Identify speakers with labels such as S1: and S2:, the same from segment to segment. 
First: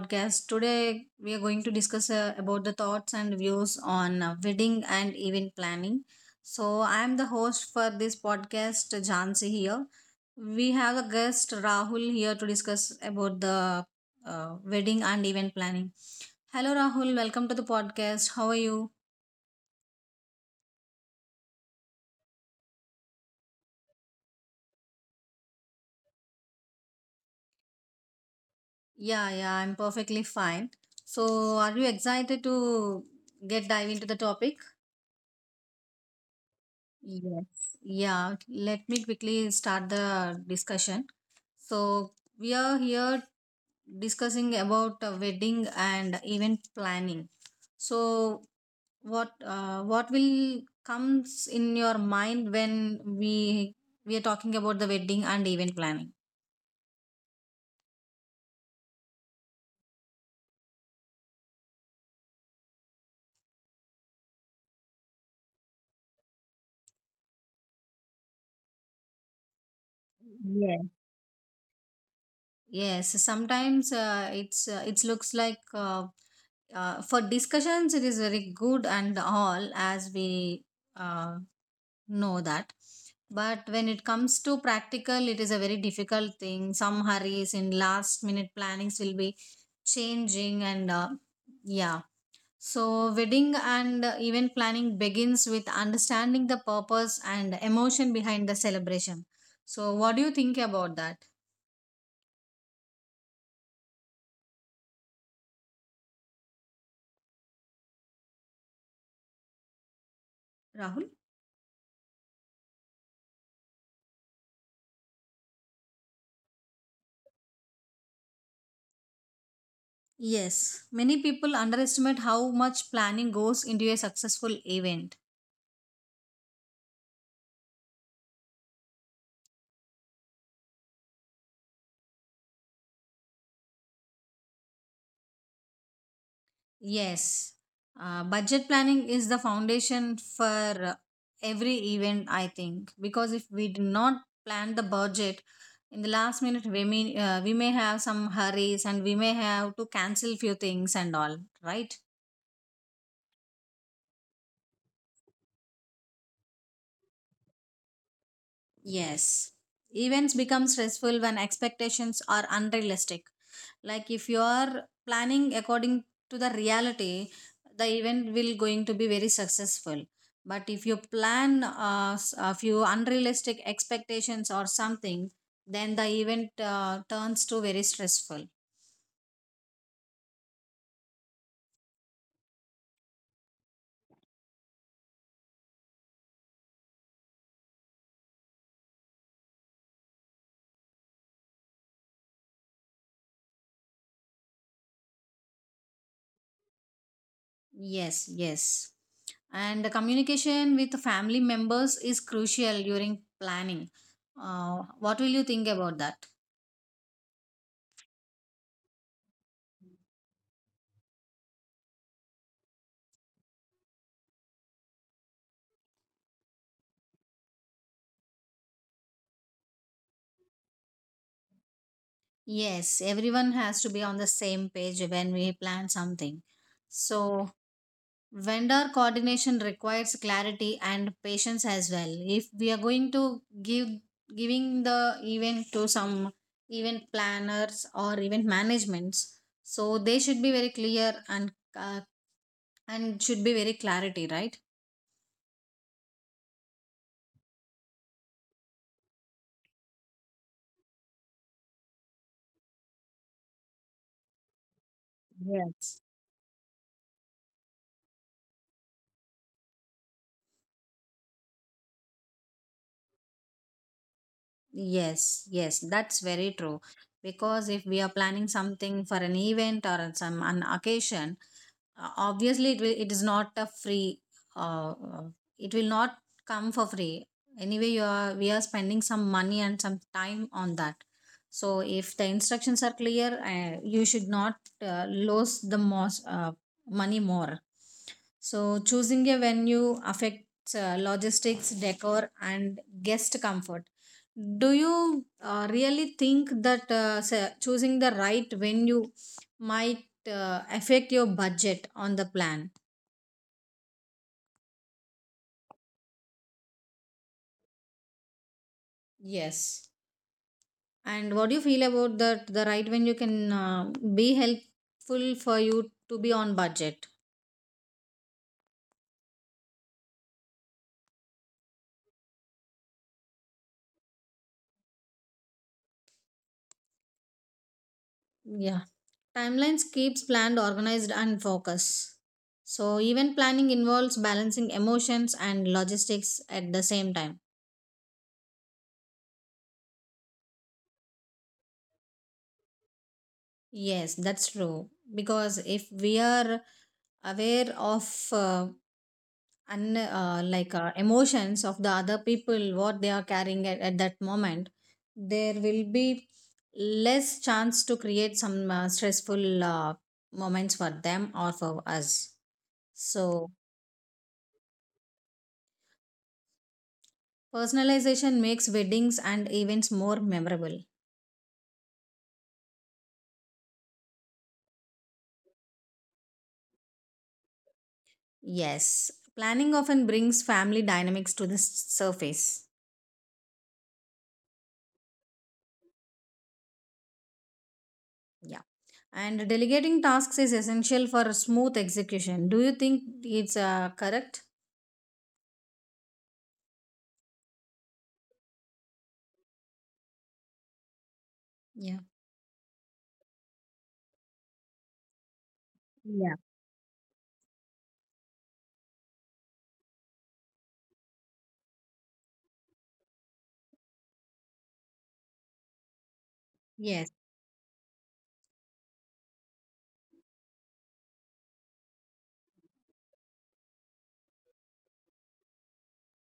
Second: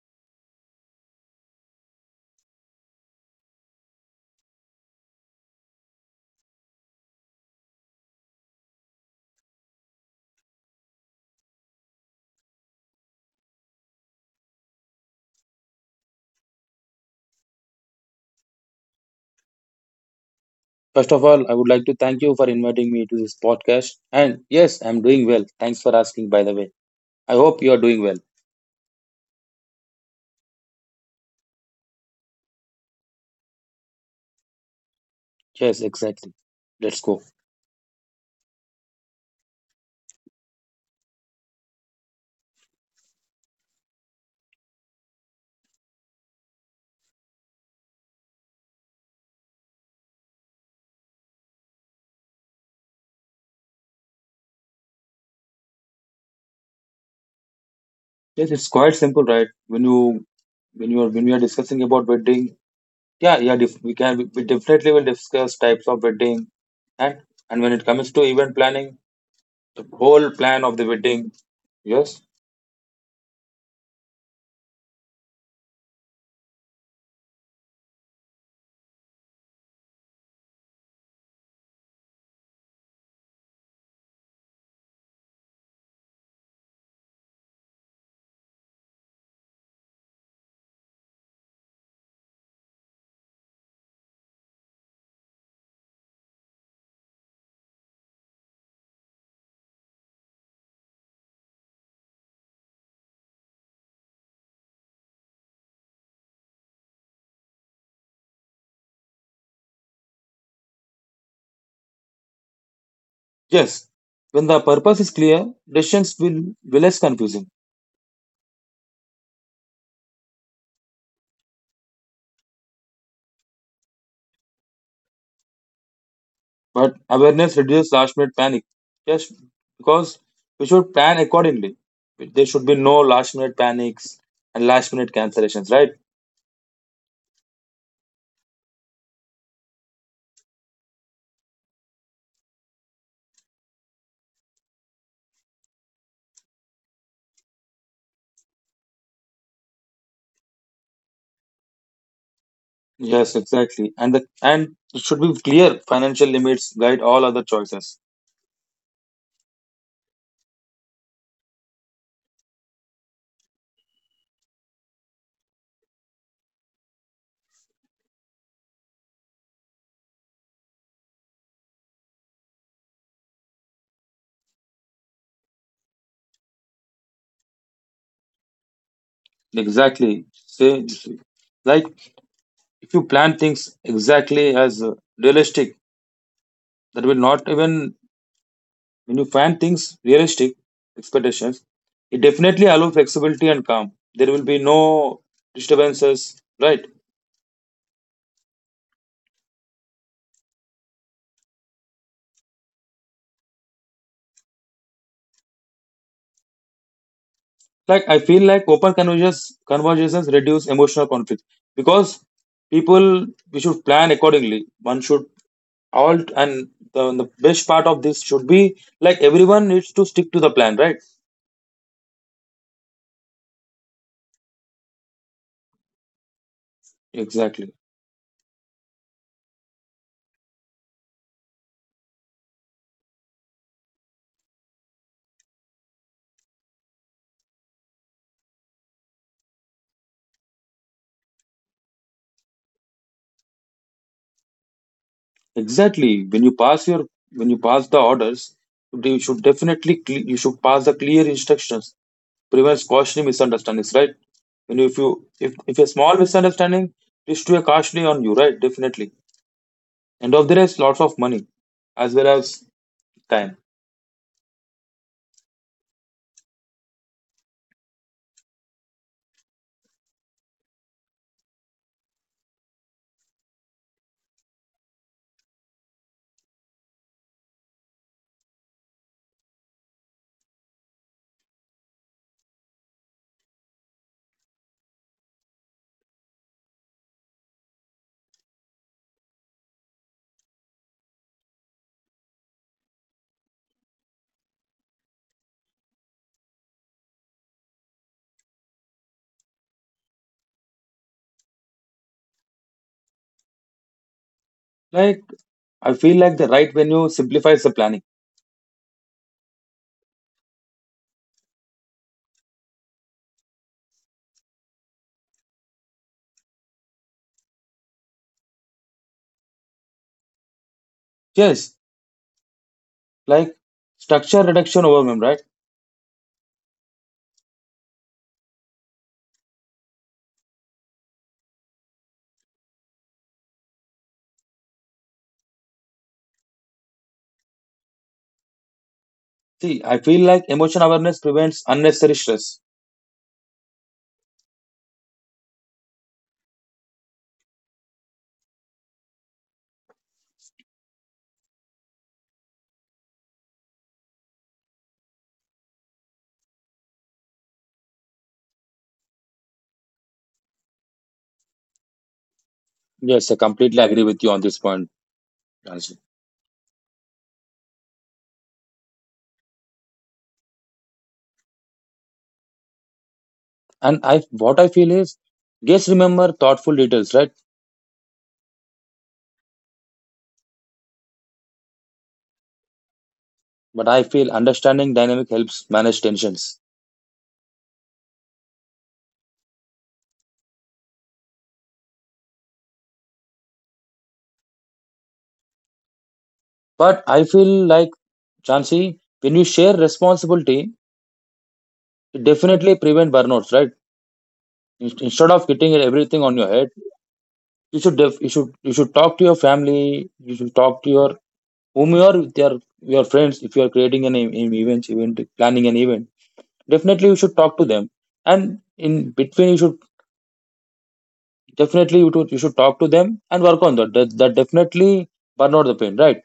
S1: podcast. Today we are going to discuss about the thoughts and views on wedding and event planning. So I am the host for this podcast, Jansi here. We have a guest Rahul here to discuss about the wedding and event planning. Hello Rahul, welcome to the podcast. How are you?
S2: First of all, I would like to thank you for inviting me to this podcast. And yes, I'm doing well. Thanks for asking, by the way. I hope you're doing well.
S1: Yeah, yeah, I'm perfectly fine. So are you excited to get dive into the topic?
S2: Yes, exactly. Let's go.
S1: Yes. Yeah. Let me quickly start the discussion. So we are here discussing about wedding and event planning. So what will comes in your mind when we are talking about the wedding and event planning?
S2: Yes, it's quite simple, right? When we are discussing about wedding, yeah, yeah, def- we can we definitely will discuss types of wedding, and and when it comes to event planning, the whole plan of
S1: Yes.
S2: the wedding. Yes,
S1: Yes. Sometimes it looks like for discussions it is very good and all as we uh, know that, but when it comes to practical it is a very difficult thing. Some hurries in last minute plannings will be changing, and yeah, so wedding and event planning begins with understanding the purpose and emotion behind the celebration. So what do you think about that, Rahul?
S2: yes. When the purpose is clear, decisions will be less confusing.
S1: Yes, many people underestimate how much planning goes into a successful event.
S2: But awareness reduces last minute panic. Yes, because we should plan accordingly. There should be no last minute panics and last minute cancellations, right?
S1: Yes, budget planning is the foundation for every event, I think, because if we do not plan the budget in the last minute, we may have some hurries and we may have to cancel few things and all, right?
S2: Yes, exactly. And it should be clear. Financial limits guide all other choices.
S1: Yes. Events become stressful when expectations are unrealistic. Like if you are planning according to the reality, the event will going to be very successful, but if you plan a few unrealistic expectations or something, then the event turns to very stressful.
S2: Exactly. Say, like, if you plan things exactly as realistic, that will not even when you plan things realistic expectations, it definitely allow flexibility and calm. There will be no disturbances, right?
S1: Yes, yes, and the communication with family members is crucial during planning. What will you think about that?
S2: Like, I feel like open conversations reduce emotional conflict, because people we should plan accordingly. One should all, and the best part of this should be like everyone needs to stick to the plan, right?
S1: Yes, everyone has to be on the same page when we plan something. So
S2: Exactly.
S1: vendor coordination requires clarity and patience as well. If we are going to give giving the event to some event planners or event managements, so they should be very clear and and should be very clarity, right?
S2: Exactly. When you pass the orders, you should definitely cle- you should pass the clear instructions, prevents costly misunderstandings, right? And if you if a
S1: Yes.
S2: small misunderstanding leads to a costly on you, right? Definitely, end of the day it's lots of money as well as time.
S1: Yes, yes, that's very true. Because if we are planning something for an event or on some an occasion, obviously it will, it is not a free. Uh, uh, it will not come for free. Anyway, you are we are spending some money and some time on that. So if the instructions are clear, you should not lose the most money more. So choosing a venue affects logistics, decor, and guest comfort. Do you really think that choosing the right venue might affect your budget on the plan?
S2: Like, I feel like the right venue simplifies the planning.
S1: Yes. And what do you feel about that, the right venue can be helpful for you to be on budget?
S2: Yes, like structure reduction overwhelm, right?
S1: Yeah, timelines keeps planned organized and focus. So event planning involves balancing emotions and logistics at the same time.
S2: See, I feel like emotion awareness prevents unnecessary stress.
S1: Yes, that's true, because if we are aware of uh, and emotions of the other people, what they are carrying at that moment, there will be less chance to create some stressful moments for them or for us.
S2: Yes, I
S1: So
S2: completely agree with you on this point, Ranjit.
S1: personalization makes weddings and events more memorable.
S2: And I What I feel is guests remember thoughtful details, right?
S1: Yes, planning often brings family dynamics to the surface.
S2: But I feel understanding dynamic helps manage tensions.
S1: Yeah, and delegating tasks is essential for smooth execution. Do you think it's correct?
S2: But I feel like, Chansi, when you share responsibility,
S1: Yeah.
S2: it definitely prevent burnouts, right? Instead of getting everything
S1: Yeah.
S2: on your head, you should you should talk to your family, you should talk to your, whom you are with, your friends. If you are creating an, e- an event event planning an event,
S1: Yes.
S2: definitely you should talk to them. And in between, you should definitely you should talk to them and work on that, definitely burn out the pain, right?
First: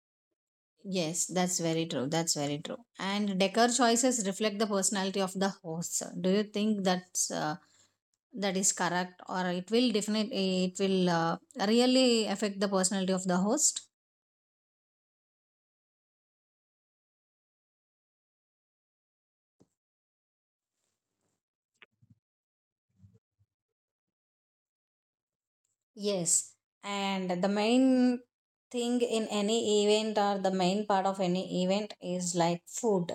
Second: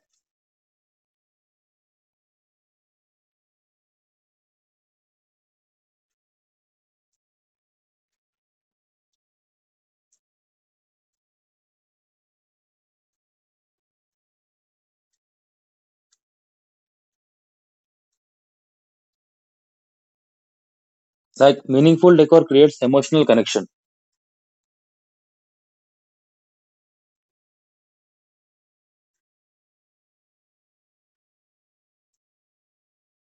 S1: Yes, that's very true. That's very true. And decor choices reflect the personality of the host, sir. Do you think that's that is correct, or it will definitely, it will really affect the personality of the host?
S2: Like, meaningful decor creates emotional connection.
S1: Yes, and the main thing in any event or the main part of any event is like food.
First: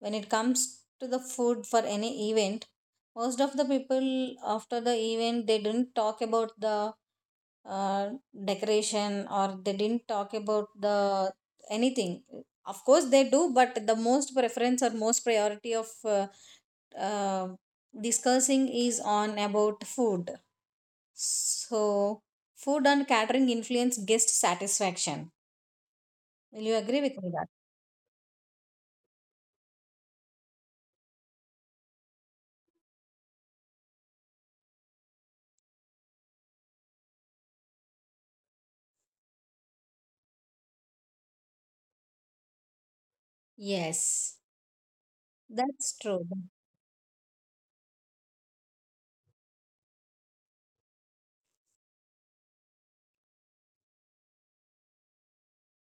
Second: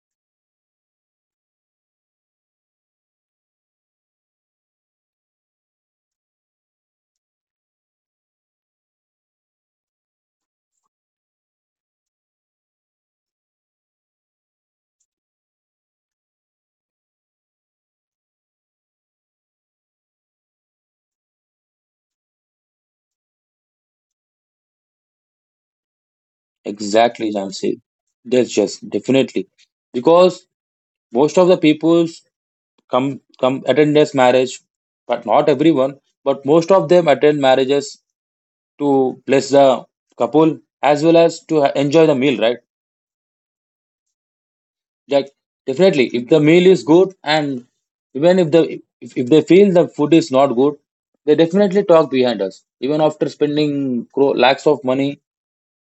S1: When it comes to the food for any event, most of the people, after the event, they didn't talk about the uh, decoration, or they didn't talk about the anything. Of course they do, but the most preference or most priority of uh, uh, discussing is on about food. So food and catering influence guest satisfaction. Will you agree with me
S2: Exactly,
S1: that?
S2: Jansi. That's just definitely, because most of the peoples come come attend this marriage. But not everyone, but most of them attend marriages to bless the couple as well as to enjoy the meal, right?
S1: Yes,
S2: Like,
S1: that's
S2: definitely
S1: true.
S2: if the meal is good, and even if they feel the food is not good, they definitely talk behind us. Even after spending lakhs of money,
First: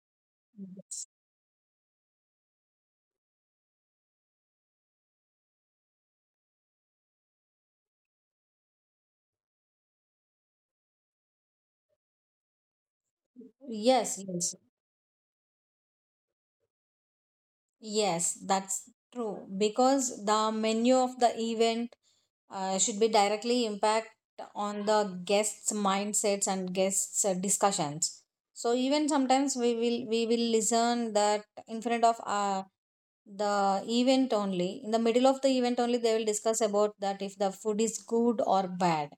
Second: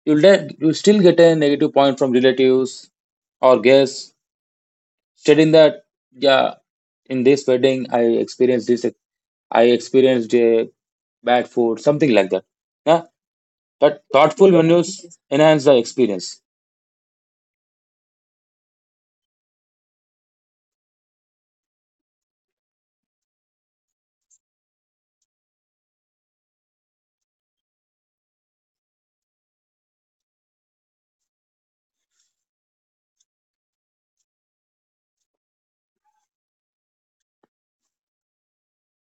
S2: you still get a negative point from relatives or guests, stating that yeah, in this wedding I experienced i experienced uh, bad food, something like that. Yeah, but
S1: Yes,
S2: thoughtful
S1: yes.
S2: menus enhance the experience.
S1: Yes, that's true, because the menu of the event should be directly impact on the guests' mindsets and guests' discussions. So even sometimes we will listen that in front of the event only, in the middle of the event only, they will discuss about that if the food is good or bad.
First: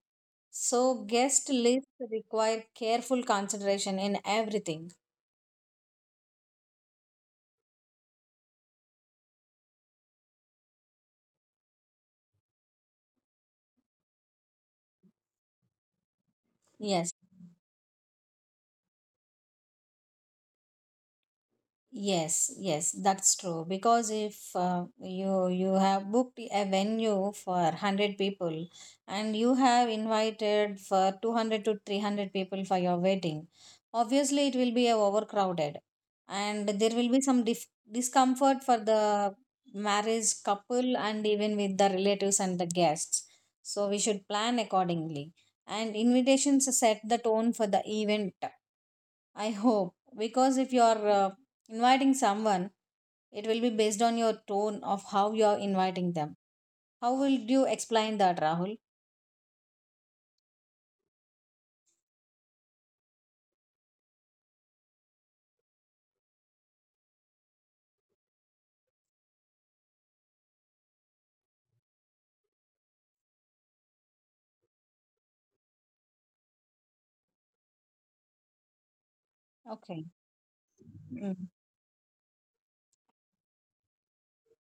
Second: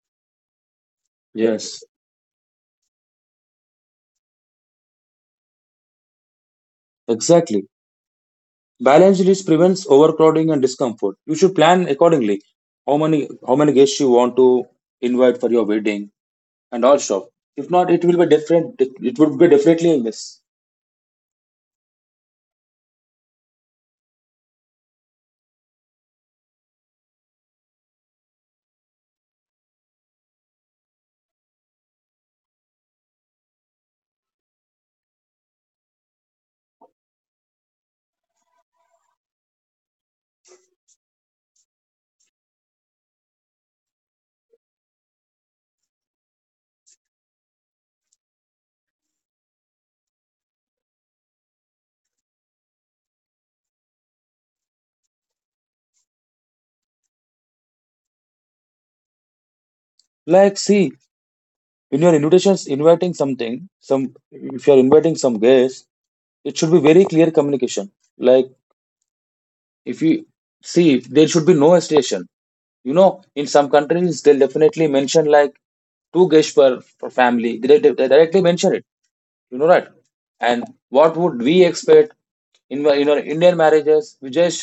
S1: So guest
S2: Yes.
S1: lists require careful consideration in everything.
S2: Exactly. Balanced list prevents overcrowding and discomfort. You should plan accordingly how many how many guests you want to invite for your wedding and all
S1: Yes.
S2: stuff. If not, it will be different, it would be definitely a mess.
S1: Yes, yes, that's true. Because if you have booked a venue for 100 people, and you have invited for 200 to 300 people for your wedding, obviously it will be a overcrowded, and there will be some discomfort for the marriage couple and even with the relatives and the guests. So we should plan accordingly, and invitations set the tone for the event, I hope, because if you're inviting someone, it will be based on your tone of how you're inviting them. How will you explain that, Rahul?
S2: Like, see, in your invitations inviting something, some, if you are inviting some guest, it should be very clear communication. Like, if you see, there should be no station, you know, in some countries they'll definitely mention like two guests per family. They directly mention it, you know that.
S1: Okay.
S2: And what
S1: Mm.
S2: would we expect? In our Indian marriages, we just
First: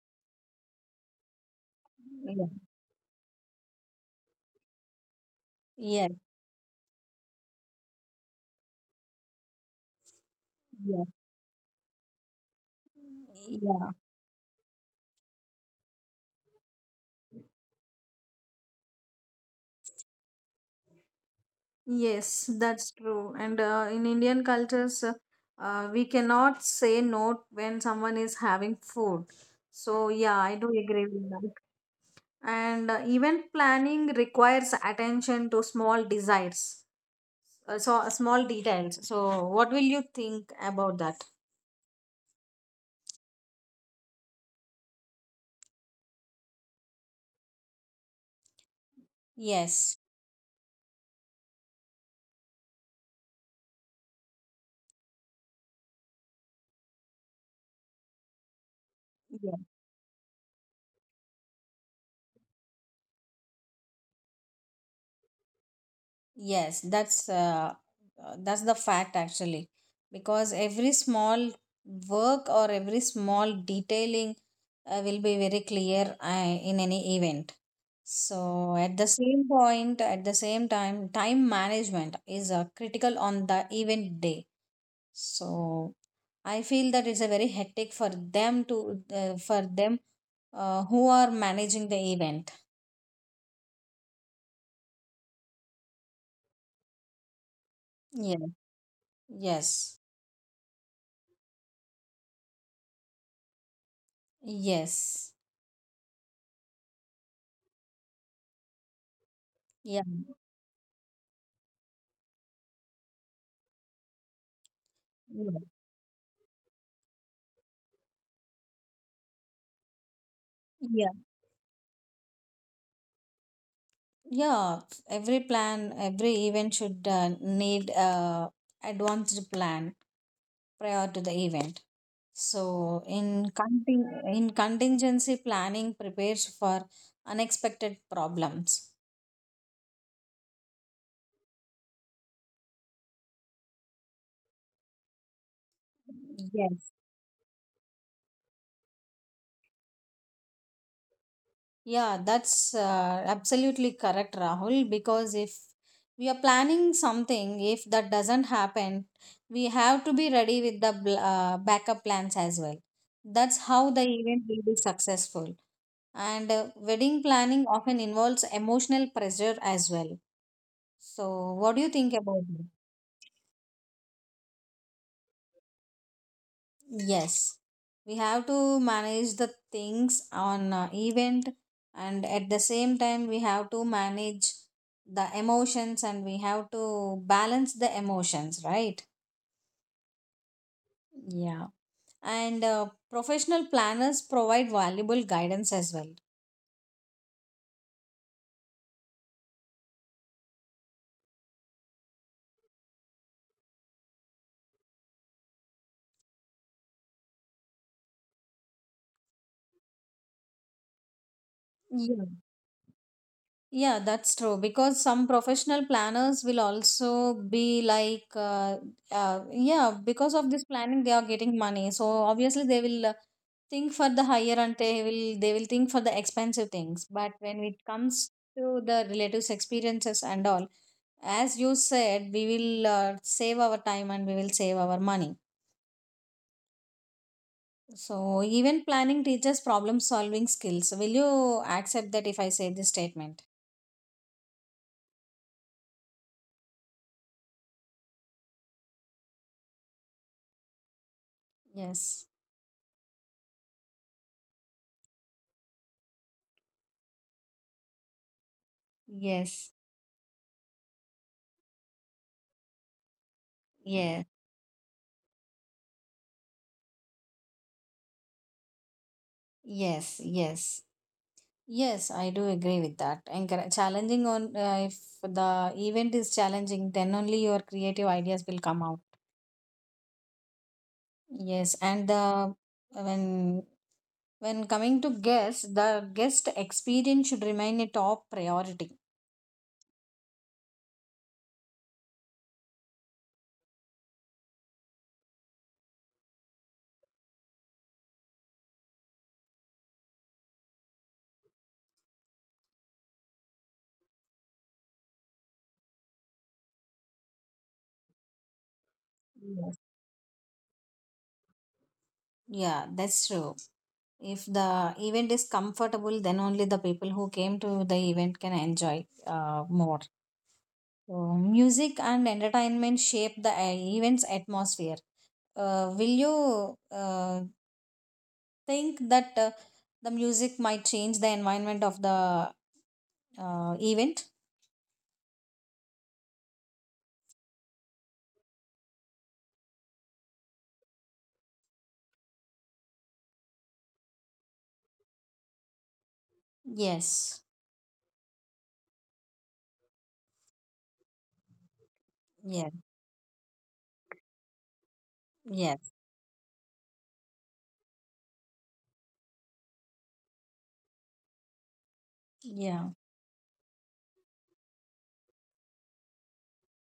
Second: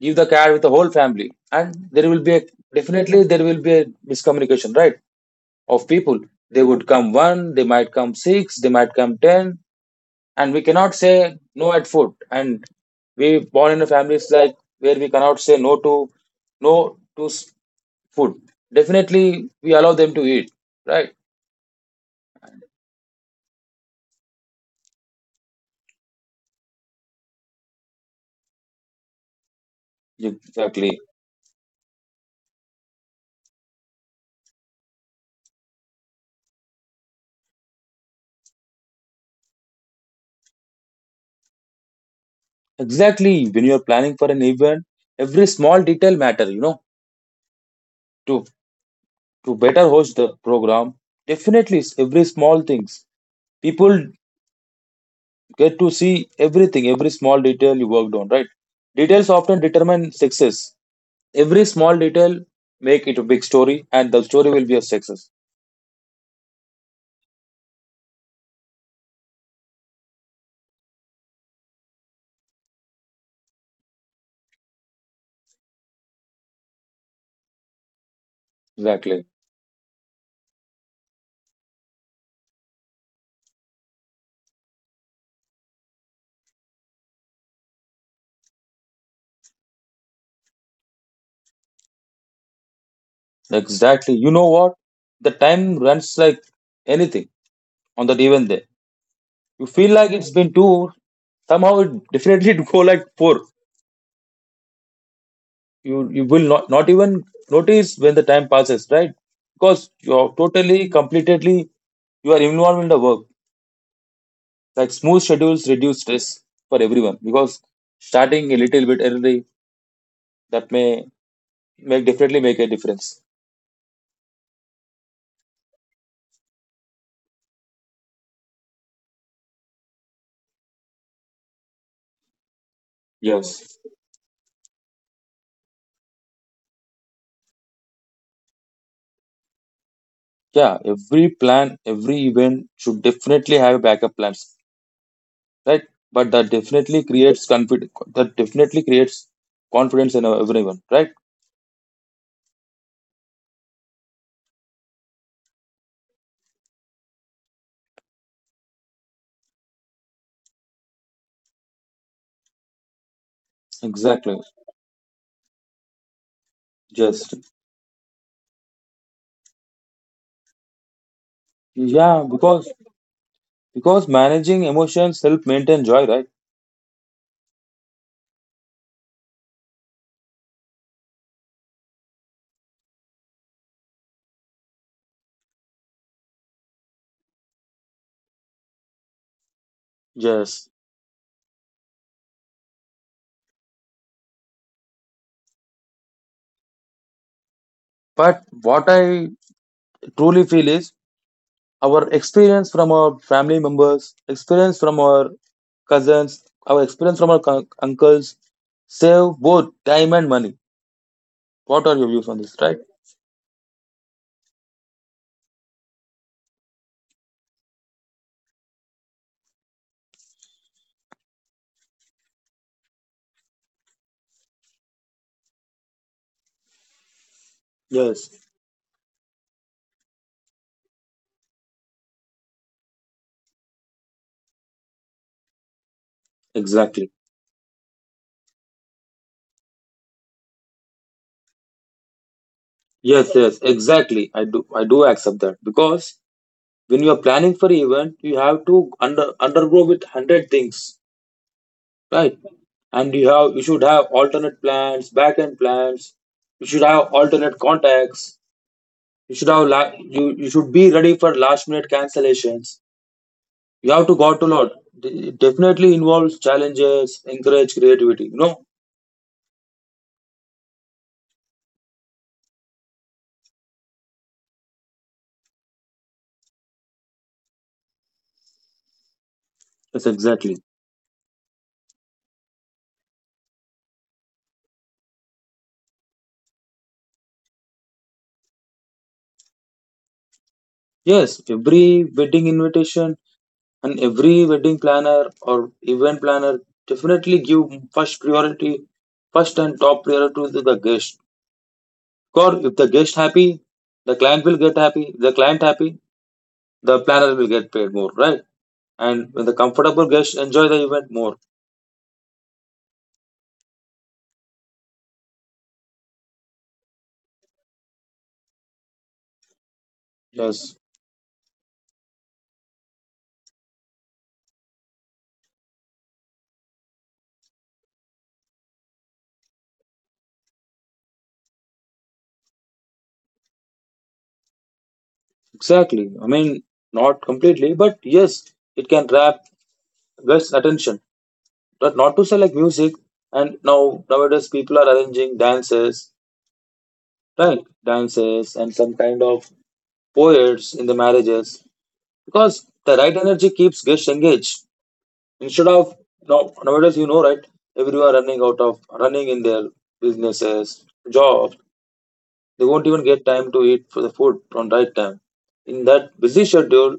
S2: give the card with the whole family, and there will be a,
S1: Yeah.
S2: definitely there will be a miscommunication, right, of
S1: Yes.
S2: people. They would come one, they might come six, they might come ten, and we cannot
S1: Yes.
S2: say no at foot. And we born in a
S1: Yeah.
S2: families like where we cannot say no to food. Definitely, we allow them to eat, right?
S1: Yes, that's true. And in Indian cultures, we cannot say no when someone is having food. So, yeah, I do
S2: Exactly,
S1: agree with that. And event planning requires attention to small desires, so small details. So what will you think about that?
S2: exactly. When you are planning for an event, every small detail matter. You know, to to better
S1: Yes.
S2: host the program, definitely every small things. People get to see everything, every small detail you worked on, right? Details
S1: Yeah.
S2: often determine success. Every small detail make it a big story, and the story will be a success.
S1: Yes, that's the fact actually, because every small work or every small detailing will be very clear in any event. So at the
S2: Exactly.
S1: same point, at the same time, time management is critical on the event day. So I feel that it's a very hectic for them to for them who are managing the event.
S2: Exactly. You know what? The time runs like anything on that
S1: Yeah.
S2: event day. You feel
S1: Yes.
S2: like it's been two, somehow it definitely go like four.
S1: Yes.
S2: You will not even notice when the time passes, right? Because
S1: Yeah.
S2: you're totally, completely you are involved in the work. Like, smooth schedules
S1: Yeah.
S2: reduce stress for everyone, because starting a little bit early, that may
S1: Yeah.
S2: make definitely make a difference.
S1: Yeah. Every plan, every event should need a advanced plan prior to the event. So in
S2: Yes.
S1: contingency planning prepares for unexpected problems.
S2: Yeah, every plan, every event should definitely have backup plans, right? But that
S1: Yes.
S2: definitely creates that definitely creates confidence in everyone, right?
S1: Yeah, that's absolutely correct, Rahul. Because if we are planning something, if that doesn't happen, we have to be ready with the backup plans as well. That's how the
S2: Exactly.
S1: event will be successful. And wedding
S2: Just
S1: planning often involves emotional pressure as well. So, what do you think
S2: Yeah,
S1: about it?
S2: because managing emotions help maintain joy, right?
S1: Yes, we have to manage the things on event, and at the same time, we have to manage the emotions, and we have to balance the emotions, right?
S2: Yes.
S1: Yeah. And professional planners provide valuable guidance as
S2: But what I truly feel is, our experience from our family members, experience from our cousins, our experience from our uncles save both time and money. What are your
S1: well.
S2: views on this, right?
S1: Yeah, that's true. Because some professional planners will also be like, yeah, because of this planning, they are getting money. So obviously, they will think for the higher, and they will think for the expensive things. But when it comes
S2: Yes,
S1: to the relatives' experiences and all, as you said, we will save our time, and we will save our money.
S2: exactly.
S1: So even planning teaches problem solving skills. Will you accept that if I say this
S2: Yes,
S1: statement?
S2: yes, exactly. I do accept that, because when you are planning for event, you have to undergo with hundred things,
S1: Yes.
S2: right? And you should have alternate plans, back end plans. You should have alternate contacts. You should have,
S1: Yes.
S2: la- you should be ready for last minute cancellations. You have to
S1: Yes.
S2: got to know it definitely involves challenges encourage creativity. No.
S1: Yes, yes, yes, I do agree with that. And challenging on, if the event is challenging, then only your creative ideas will come out.
S2: Yes, exactly.
S1: Yes, and the when when coming to guests, the guest experience should remain a top priority.
S2: Yes, every wedding invitation and every wedding planner or event planner definitely give first priority, first and top priority, to the guest. Or if the guest happy, the client will get happy. If the client happy, the planner will get paid more, right? And when the
S1: Yes.
S2: comfortable guest enjoy the event more.
S1: Yeah, that's true. If the event is comfortable, then only the people who came to the event can enjoy more.
S2: Yes,
S1: So music and entertainment shape the event's atmosphere. Will you think that the music might change the environment of the event?
S2: exactly, I mean, not completely, but yes, it can wrap less attention. But not to say like music, and now nowadays people are arranging dances,
S1: Yes,
S2: right? Dances and some kind of poets in the marriages, because
S1: yeah,
S2: the right energy keeps guests engaged. Instead
S1: yes.
S2: of, now nowadays, you know, right? Everyone running out of running in their businesses, jobs, they won't
S1: Yeah.
S2: even get time to eat for the food on right time. In that busy schedule,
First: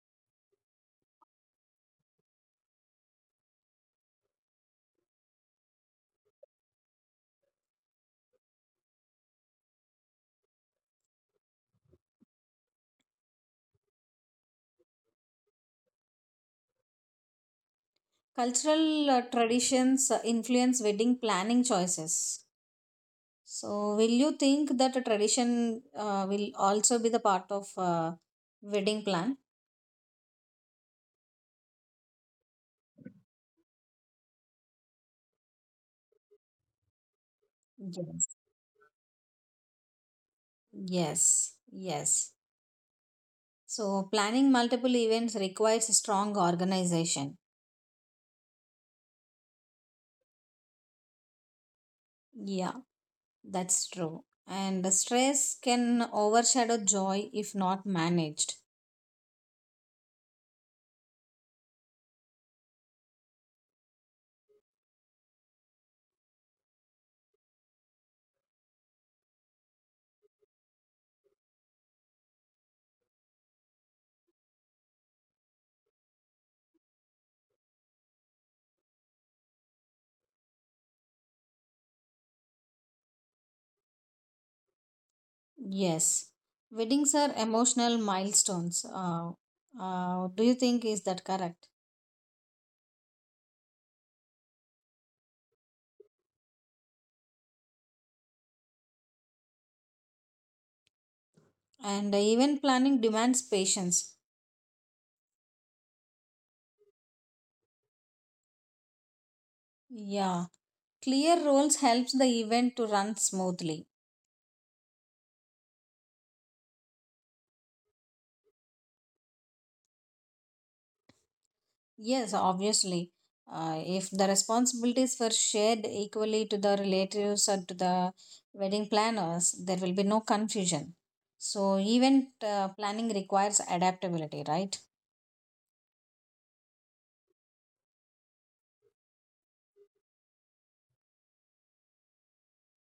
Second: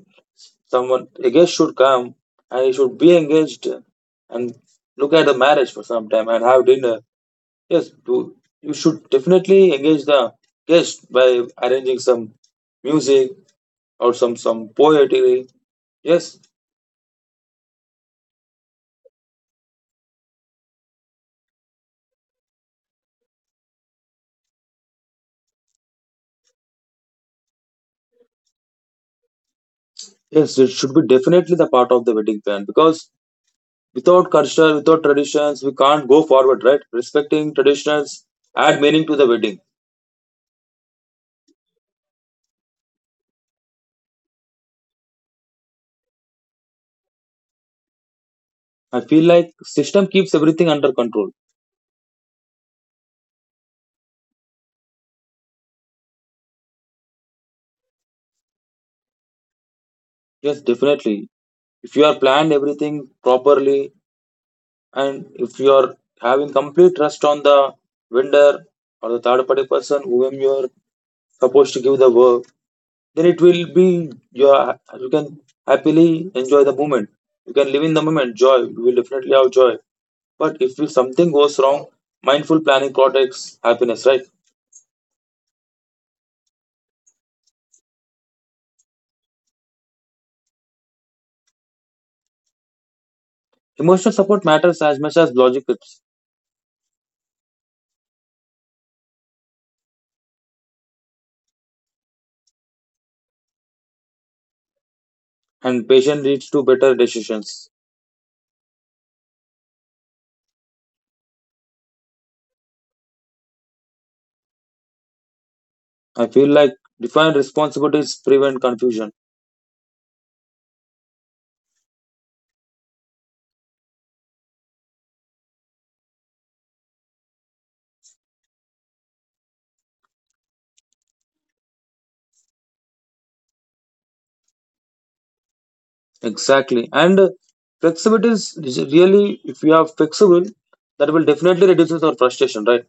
S2: someone a guest should come and he should be engaged and look at the marriage for some time and have dinner. Yes, do, you should definitely engage the guest by arranging some music or some poetry. Yes,
S1: Cultural traditions influence wedding planning choices. So, will you think that a tradition will also be the part of wedding plan?
S2: yes, it should be definitely the part of the wedding plan, because without culture, without traditions, we can't go forward, right? Respecting traditions
S1: Yes,
S2: add meaning to the wedding.
S1: yes, yes. So, planning multiple events requires strong organization.
S2: I feel like system keeps everything under control.
S1: Yeah. That's true. And the stress can overshadow joy if not managed.
S2: Yes, definitely. If you are planned everything properly, and if you are having complete trust on the vendor or the third party person whom you are supposed to give the work, then it will be your, you can happily enjoy the moment. You can live in the moment, joy. You will definitely have joy. But if you- something goes wrong, mindful planning protects happiness, right?
S1: Yes. Weddings are emotional milestones. Do you think is that correct?
S2: Emotional support matters as much as logic tips,
S1: And the event planning demands patience.
S2: and patient leads to better decisions.
S1: Yeah. Clear roles helps the event to run smoothly.
S2: I feel like defined responsibilities prevent confusion.
S1: Yes, obviously. If the responsibilities were shared equally to the relatives or to the wedding planners, there will be no confusion. So, event planning requires adaptability, right?
S2: Exactly. And flexibility is really, if you are flexible, that will definitely reduces our frustration, right?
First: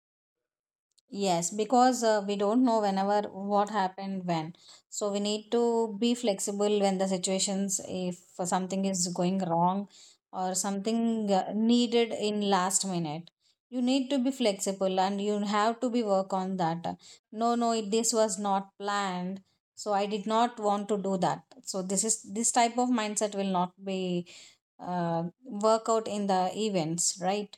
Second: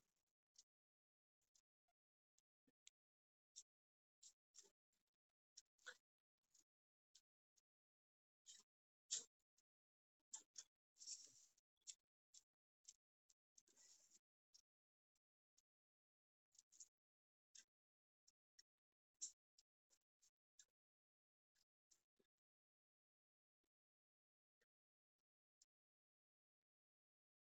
S1: Yes, because we don't know whenever what happened when. So we need to be flexible when the situations, if something is going wrong or something needed in last minute. You need to be flexible and you have to be work on that. No, no, it, this was not planned. So I did not want to do that. So this type of mindset will not be work out in the events, right?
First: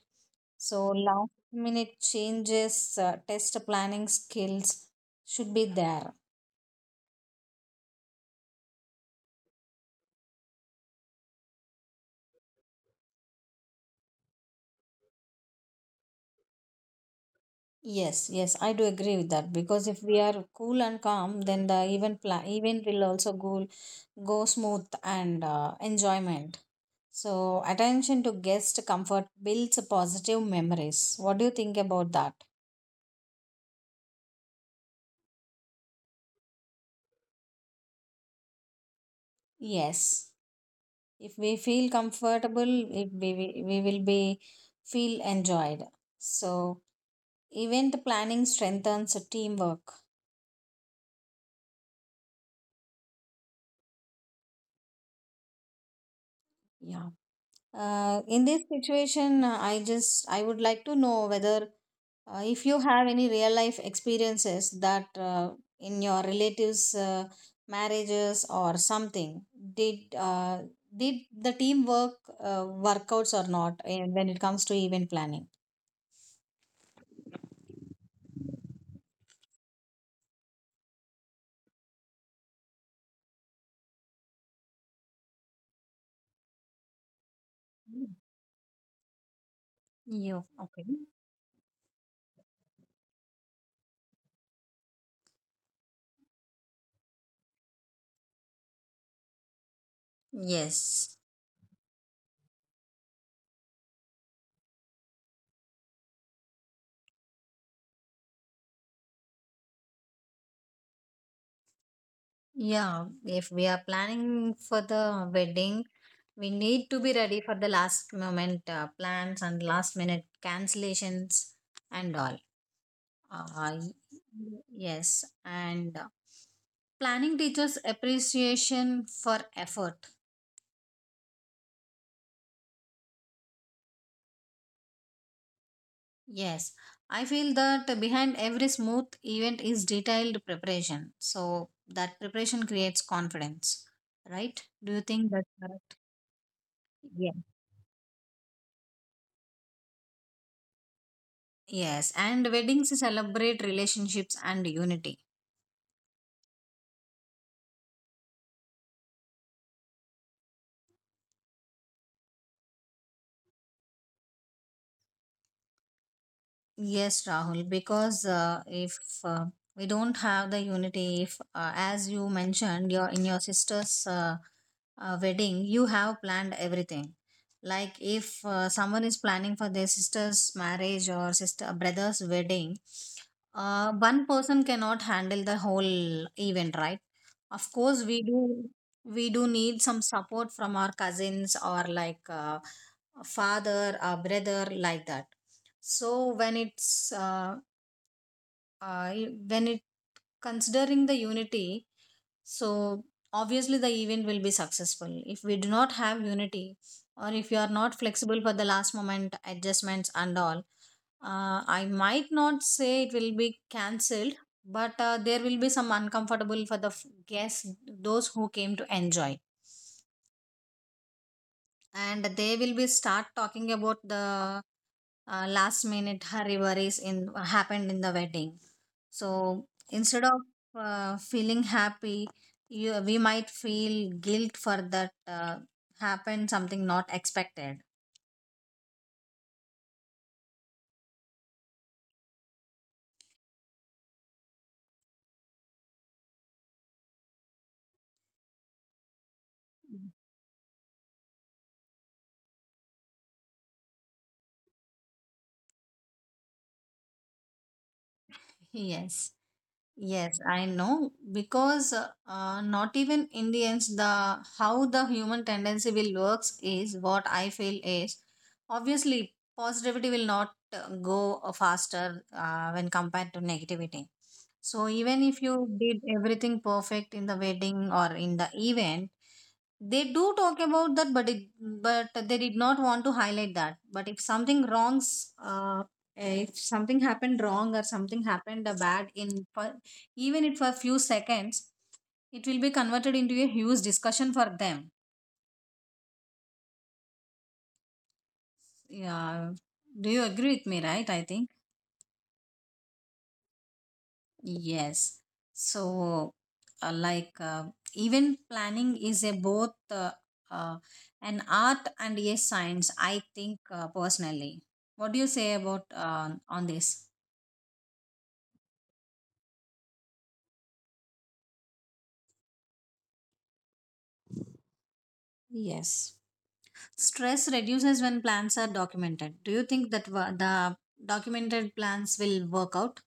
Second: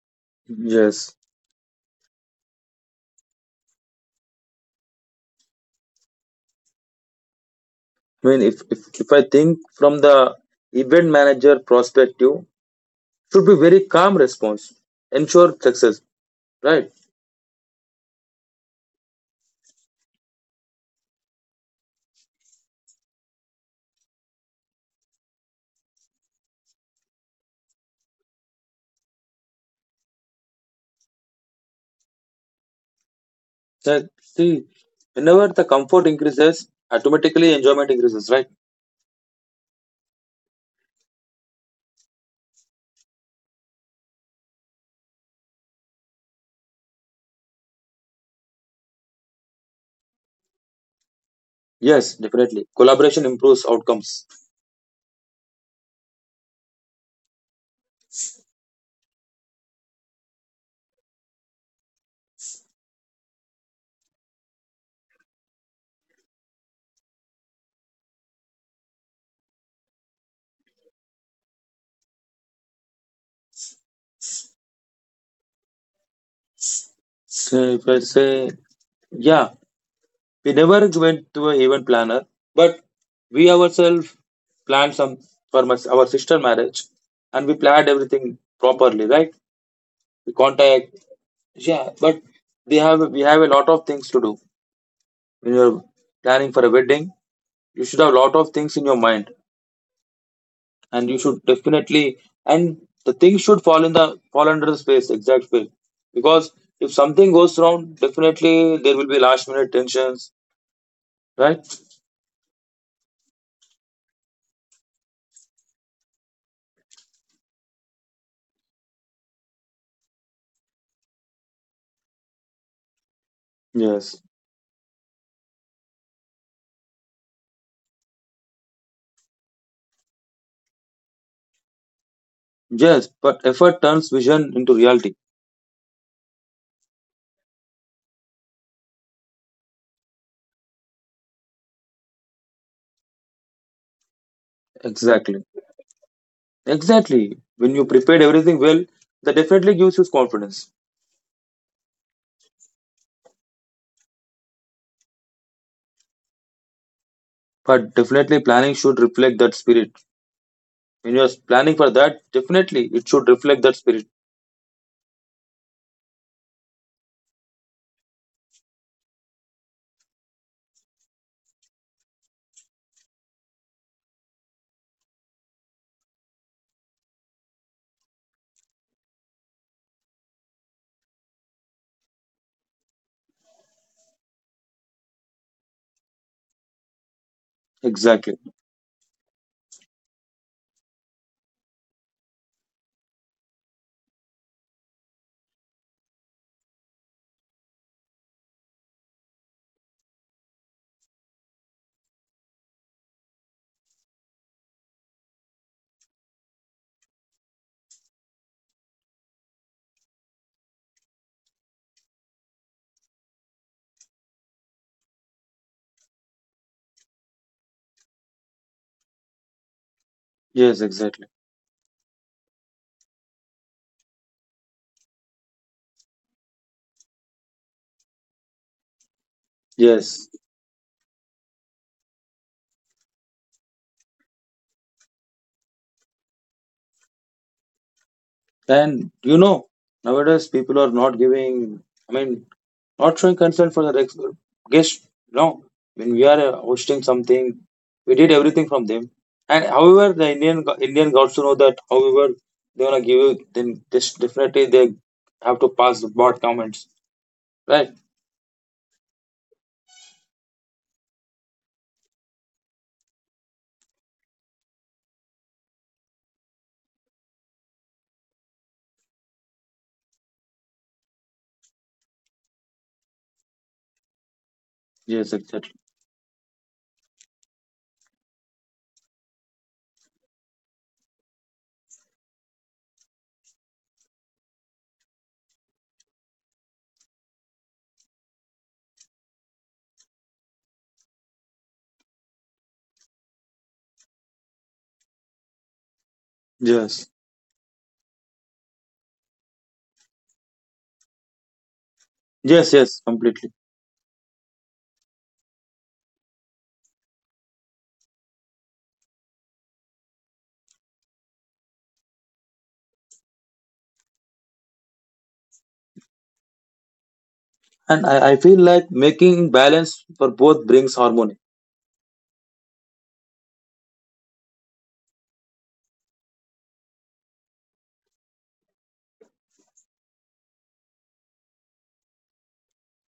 S1: So
S2: Yes.
S1: last minute changes, test planning skills should be there.
S2: I mean, if I think from the event manager perspective, should be very calm response, ensure success, right?
S1: Yes, yes, I do agree with that because if we are cool and calm, then the event will also go smooth and enjoyment. So attention to guest comfort builds positive memories. What do you think about that?
S2: That, see, whenever the comfort increases, automatically enjoyment increases, right?
S1: Yes, if we feel comfortable, we will be feel enjoyed. So event planning strengthens teamwork.
S2: Yes, definitely. Collaboration improves outcomes.
S1: Yeah. In this situation, I would like to know whether if you have any real life experiences that in your relatives' marriages or something, did uh, did the teamwork workouts or not when it comes to event planning?
S2: Say, if I say, yeah, we never went to an event planner, but we ourselves planned some for my, our sister marriage, and we planned everything properly, right? We
S1: You okay?
S2: contact, yeah. But they have, we have a lot of things to do when you're planning for a wedding. You should have a lot of things in your mind, and you
S1: Yes.
S2: should definitely, and the things should fall in the fall under the space exact space, because if something goes wrong, definitely there will be last minute tensions, right?
S1: Yeah, if we are planning for the wedding, we need to be ready for the last moment plans and last minute cancellations and all. Uh,
S2: Yes.
S1: yes, and planning teachers appreciation for effort.
S2: Yes, but effort turns vision into reality.
S1: Yes, I feel that behind every smooth event is detailed preparation, so that preparation creates confidence, right? Do you think
S2: Exactly.
S1: that's correct? Yeah.
S2: Exactly. When you prepared everything well, that definitely gives you confidence.
S1: Yes, and weddings celebrate relationships and unity.
S2: But definitely, planning should reflect that spirit. When you're planning for that, definitely it should reflect that spirit.
S1: Yes, Rahul, because if we don't have the unity, if as you mentioned, your in your sister's wedding, you have planned everything. Like if someone is planning for their sister's marriage or sister brother's wedding, one person cannot handle the whole event, right? Of course, we
S2: Exactly.
S1: do we do need some support from our cousins or like a father, a brother, like that. So when it's when it considering the unity, so obviously the event will be successful if we do not have unity, or if you are not flexible for the last moment adjustments and all. I might not say it will be cancelled, but there will be some uncomfortable for the guests, those who came to enjoy,
S2: Yes, exactly.
S1: and they will be start talking about the last minute hurry worries in happened in the wedding. So
S2: Yes.
S1: instead of feeling happy, we might feel guilt for that happened something not expected.
S2: And you know, nowadays people are not giving, I mean, not showing concern for the guest. No, when we are hosting something, we did everything from them. And however, the Indian got to know that. However, they wanna give you, then this definitely they have to pass the bot comments, right?
S1: Yes. Yes, I know because not even Indians, the how the human tendency will works is what I feel is obviously positivity will not go faster when compared to negativity. So
S2: Yes,
S1: even if
S2: exactly.
S1: you did everything perfect in the wedding or in the event, they do talk about that, but it but they did not want to highlight that. But if something wrongs, if something happened wrong or something happened bad in even if for a few seconds, it will be converted into a huge discussion for them.
S2: Yes,
S1: Yeah, do you agree with me, right? I think.
S2: yes, yes, completely.
S1: Yes. So uh, like uh, even planning is a both uh, an art and a science, I think, personally. What do you say about on this?
S2: And I feel like making balance for both brings harmony.
S1: Yes. Stress reduces when plans are documented. Do you think that the documented plans will work out?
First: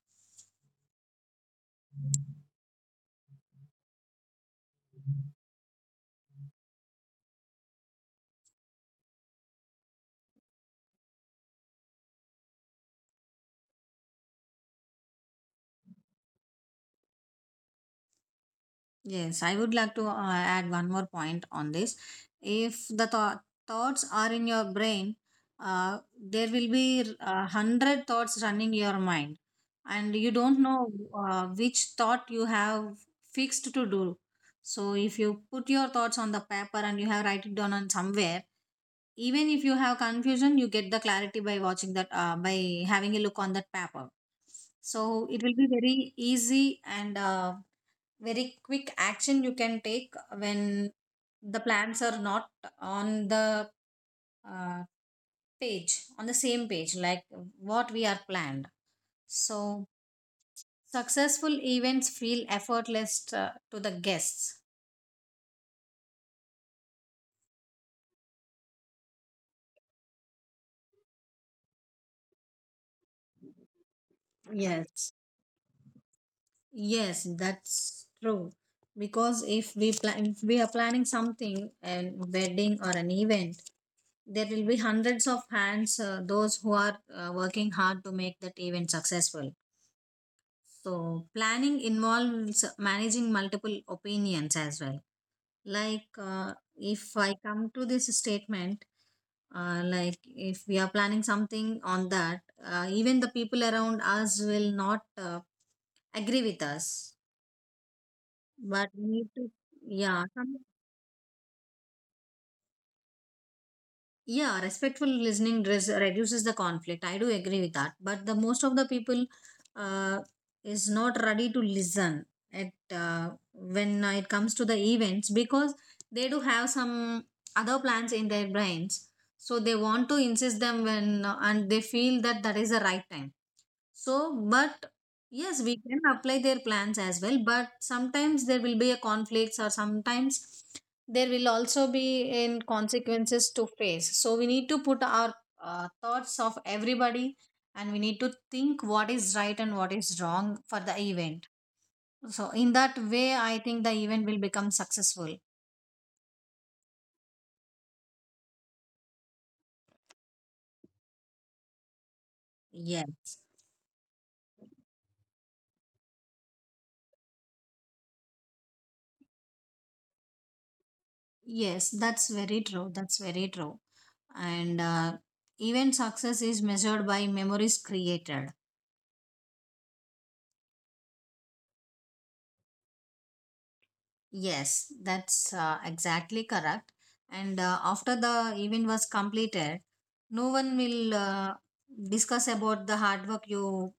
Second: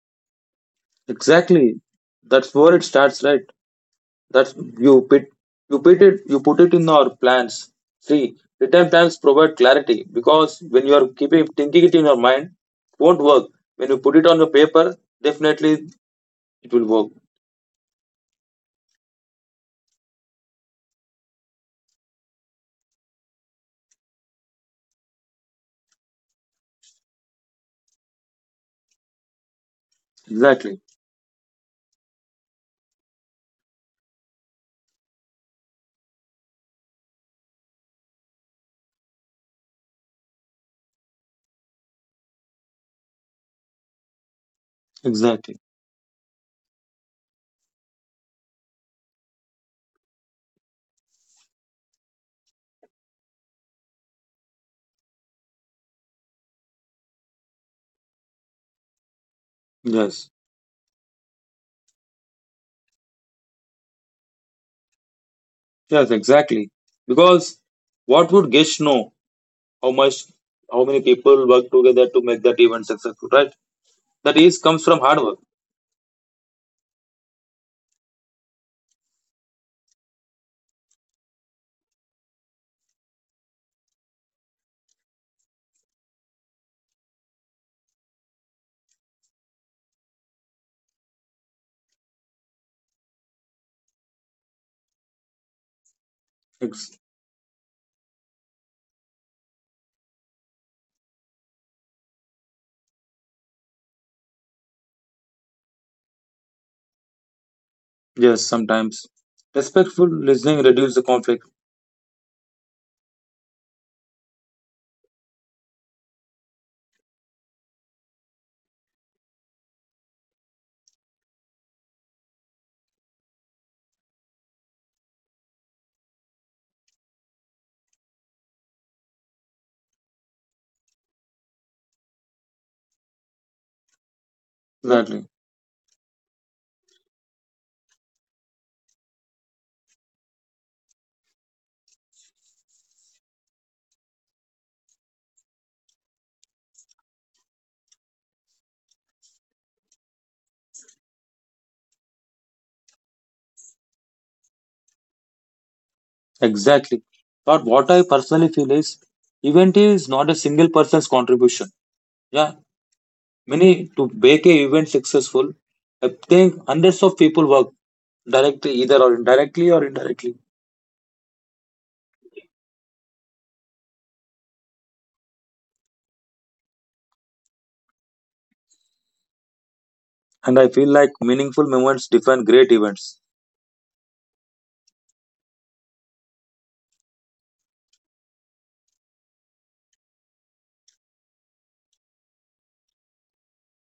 S2: Exactly, that's where it starts, right? That's, you put it in our plans. See, return plans provide clarity, because when you are keeping thinking it in your mind, it won't work. When you put it on the paper, definitely it will work.
S1: Yes, I would like to add one more point on this. If the thoughts are in your brain, there will be hundred thoughts running your mind, and you don't
S2: Exactly.
S1: know which thought you have fixed to do. So if you put your thoughts on the paper and you have write it down on somewhere, even if you have confusion, you get the clarity by watching that, by having a look on that paper. So it will be
S2: Exactly.
S1: very easy and. Very quick action you can take when the plans are not on the uh, page, on the same page, like what we are planned. So
S2: Yes.
S1: successful events feel effortless to the guests.
S2: Yes, exactly. Because what would Gish know how much how many people work together to make that event successful, right? That is comes from
S1: Yes.
S2: hard work.
S1: Yes, that's true. Because if we plan, if we are planning something, a wedding or an event, there will be hundreds of hands, those who are working hard to make that event successful. So, planning involves managing multiple opinions as well. Like,
S2: Ex-
S1: if I come to this statement, like if we are planning something on that, even the people around us will not agree with us.
S2: Yes,
S1: But we
S2: sometimes.
S1: need to,
S2: Respectful
S1: yeah, some.
S2: listening reduces the conflict.
S1: Yeah, respectful listening reduces the conflict. I do agree with that. But the most of the people uh, is not ready to listen at when it comes to the events because they do have some other plans in their brains. So they want to insist them when and they feel that that is the right time, so, but
S2: Exactly.
S1: yes, we can apply their plans as well, but sometimes there will be a conflicts, or sometimes there will also be in consequences to face. So we need to put our thoughts of everybody, and we need to think what is right and what is wrong for the event. So in that way, I think the event will become successful.
S2: Exactly. But what I personally feel is, event is not a single person's contribution. Yeah.
S1: Yeah.
S2: Many to make a event successful, I think hundreds of people work directly, either or indirectly.
S1: Yes, that's very true. That's very true. And event success is measured by memories created.
S2: And I feel like meaningful moments define great events.
S1: Yes, that's exactly correct. And after the event was completed, no one will discuss about the hard work you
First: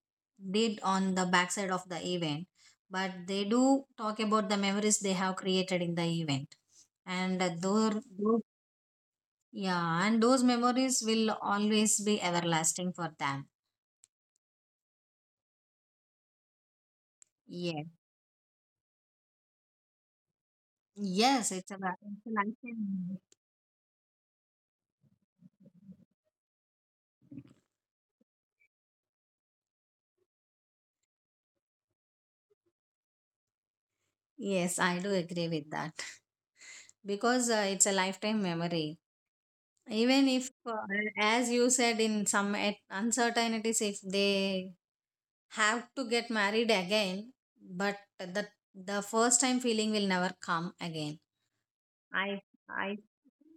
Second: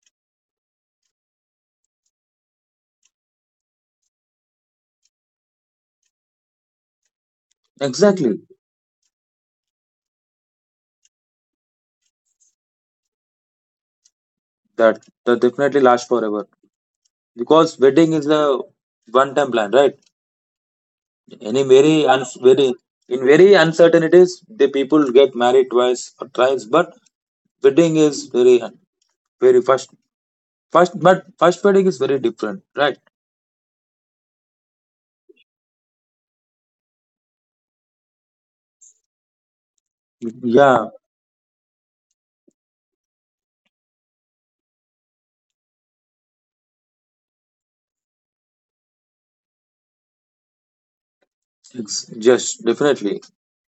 S1: did on the backside of the event, but they do talk about the memories they have created in the event. And
S2: Exactly.
S1: those, yeah, and those memories will always be everlasting for them.
S2: That that definitely lasts forever. Because
S1: Yeah.
S2: wedding is the one time plan, right?
S1: Yes,
S2: Any very uns
S1: it's a lifetime
S2: very in
S1: memory.
S2: very uncertainties, the people get married twice or thrice, but wedding is very very first Fast. But fast batting is very different, right?
S1: Yes, I do agree with that because it's a lifetime memory. Even if,
S2: Yeah,
S1: as you said, in some at uncertainties, if they have to get married again, but the first time feeling will never come again.
S2: yes,
S1: I I
S2: definitely.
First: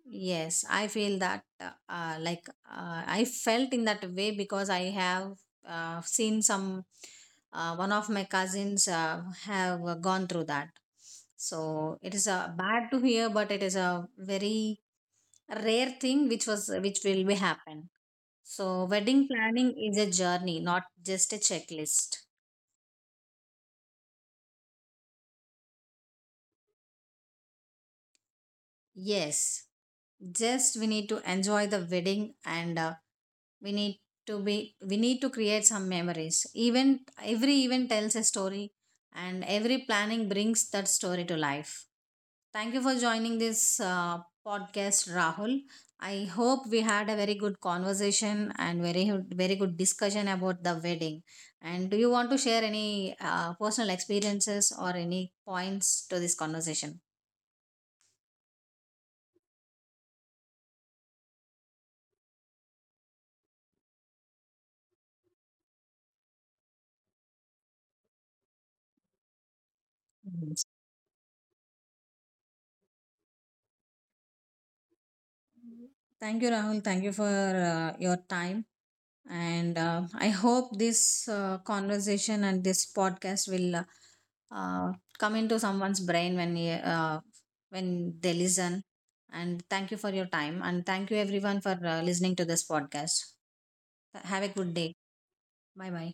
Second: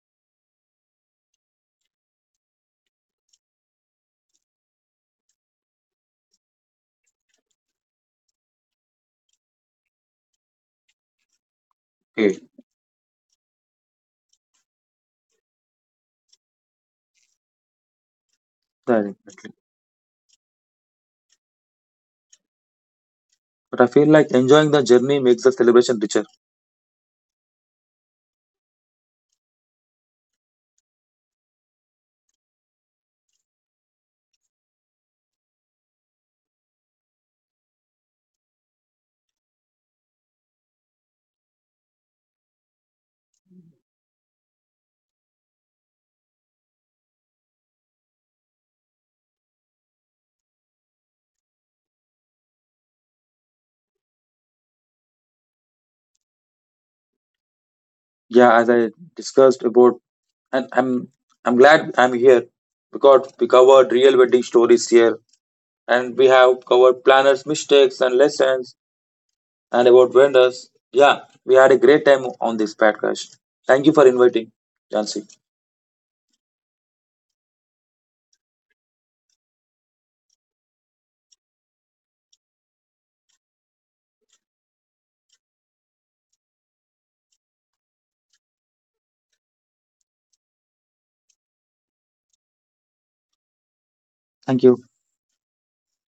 S1: yes, I feel that like I felt in that way because I have seen some one of my cousins have gone through that. So it is
S2: Okay.
S1: bad to hear, but it is a very rare thing which was which will be happen. So
S2: Yeah,
S1: wedding
S2: definitely.
S1: planning is a journey, not just a checklist.
S2: But I feel like enjoying the journey makes the celebration richer.
S1: Yes, just we need to enjoy the wedding and. We need to be, we need to create some memories, even every event tells a story, and every planning brings that story to life. Thank you for joining this uh, podcast, Rahul. I hope we had a very good conversation and very good discussion about the wedding. And do you want to share any personal experiences or any points to this conversation?
S2: Yeah, as I discussed about, and I'm glad I'm here, because we covered real wedding stories here, and we have covered planners' mistakes and lessons, and about
S1: Yes.
S2: vendors. Yeah, we had a great time on this podcast. Thank you for inviting, Jansi.
S1: Thank you, Rahul. Thank you for your time, and I hope this conversation and this podcast will uh, come into someone's brain when when they listen. And thank you for your time, and thank you everyone for listening to this podcast. Have a
S2: Thank
S1: good
S2: you.
S1: day. Bye bye.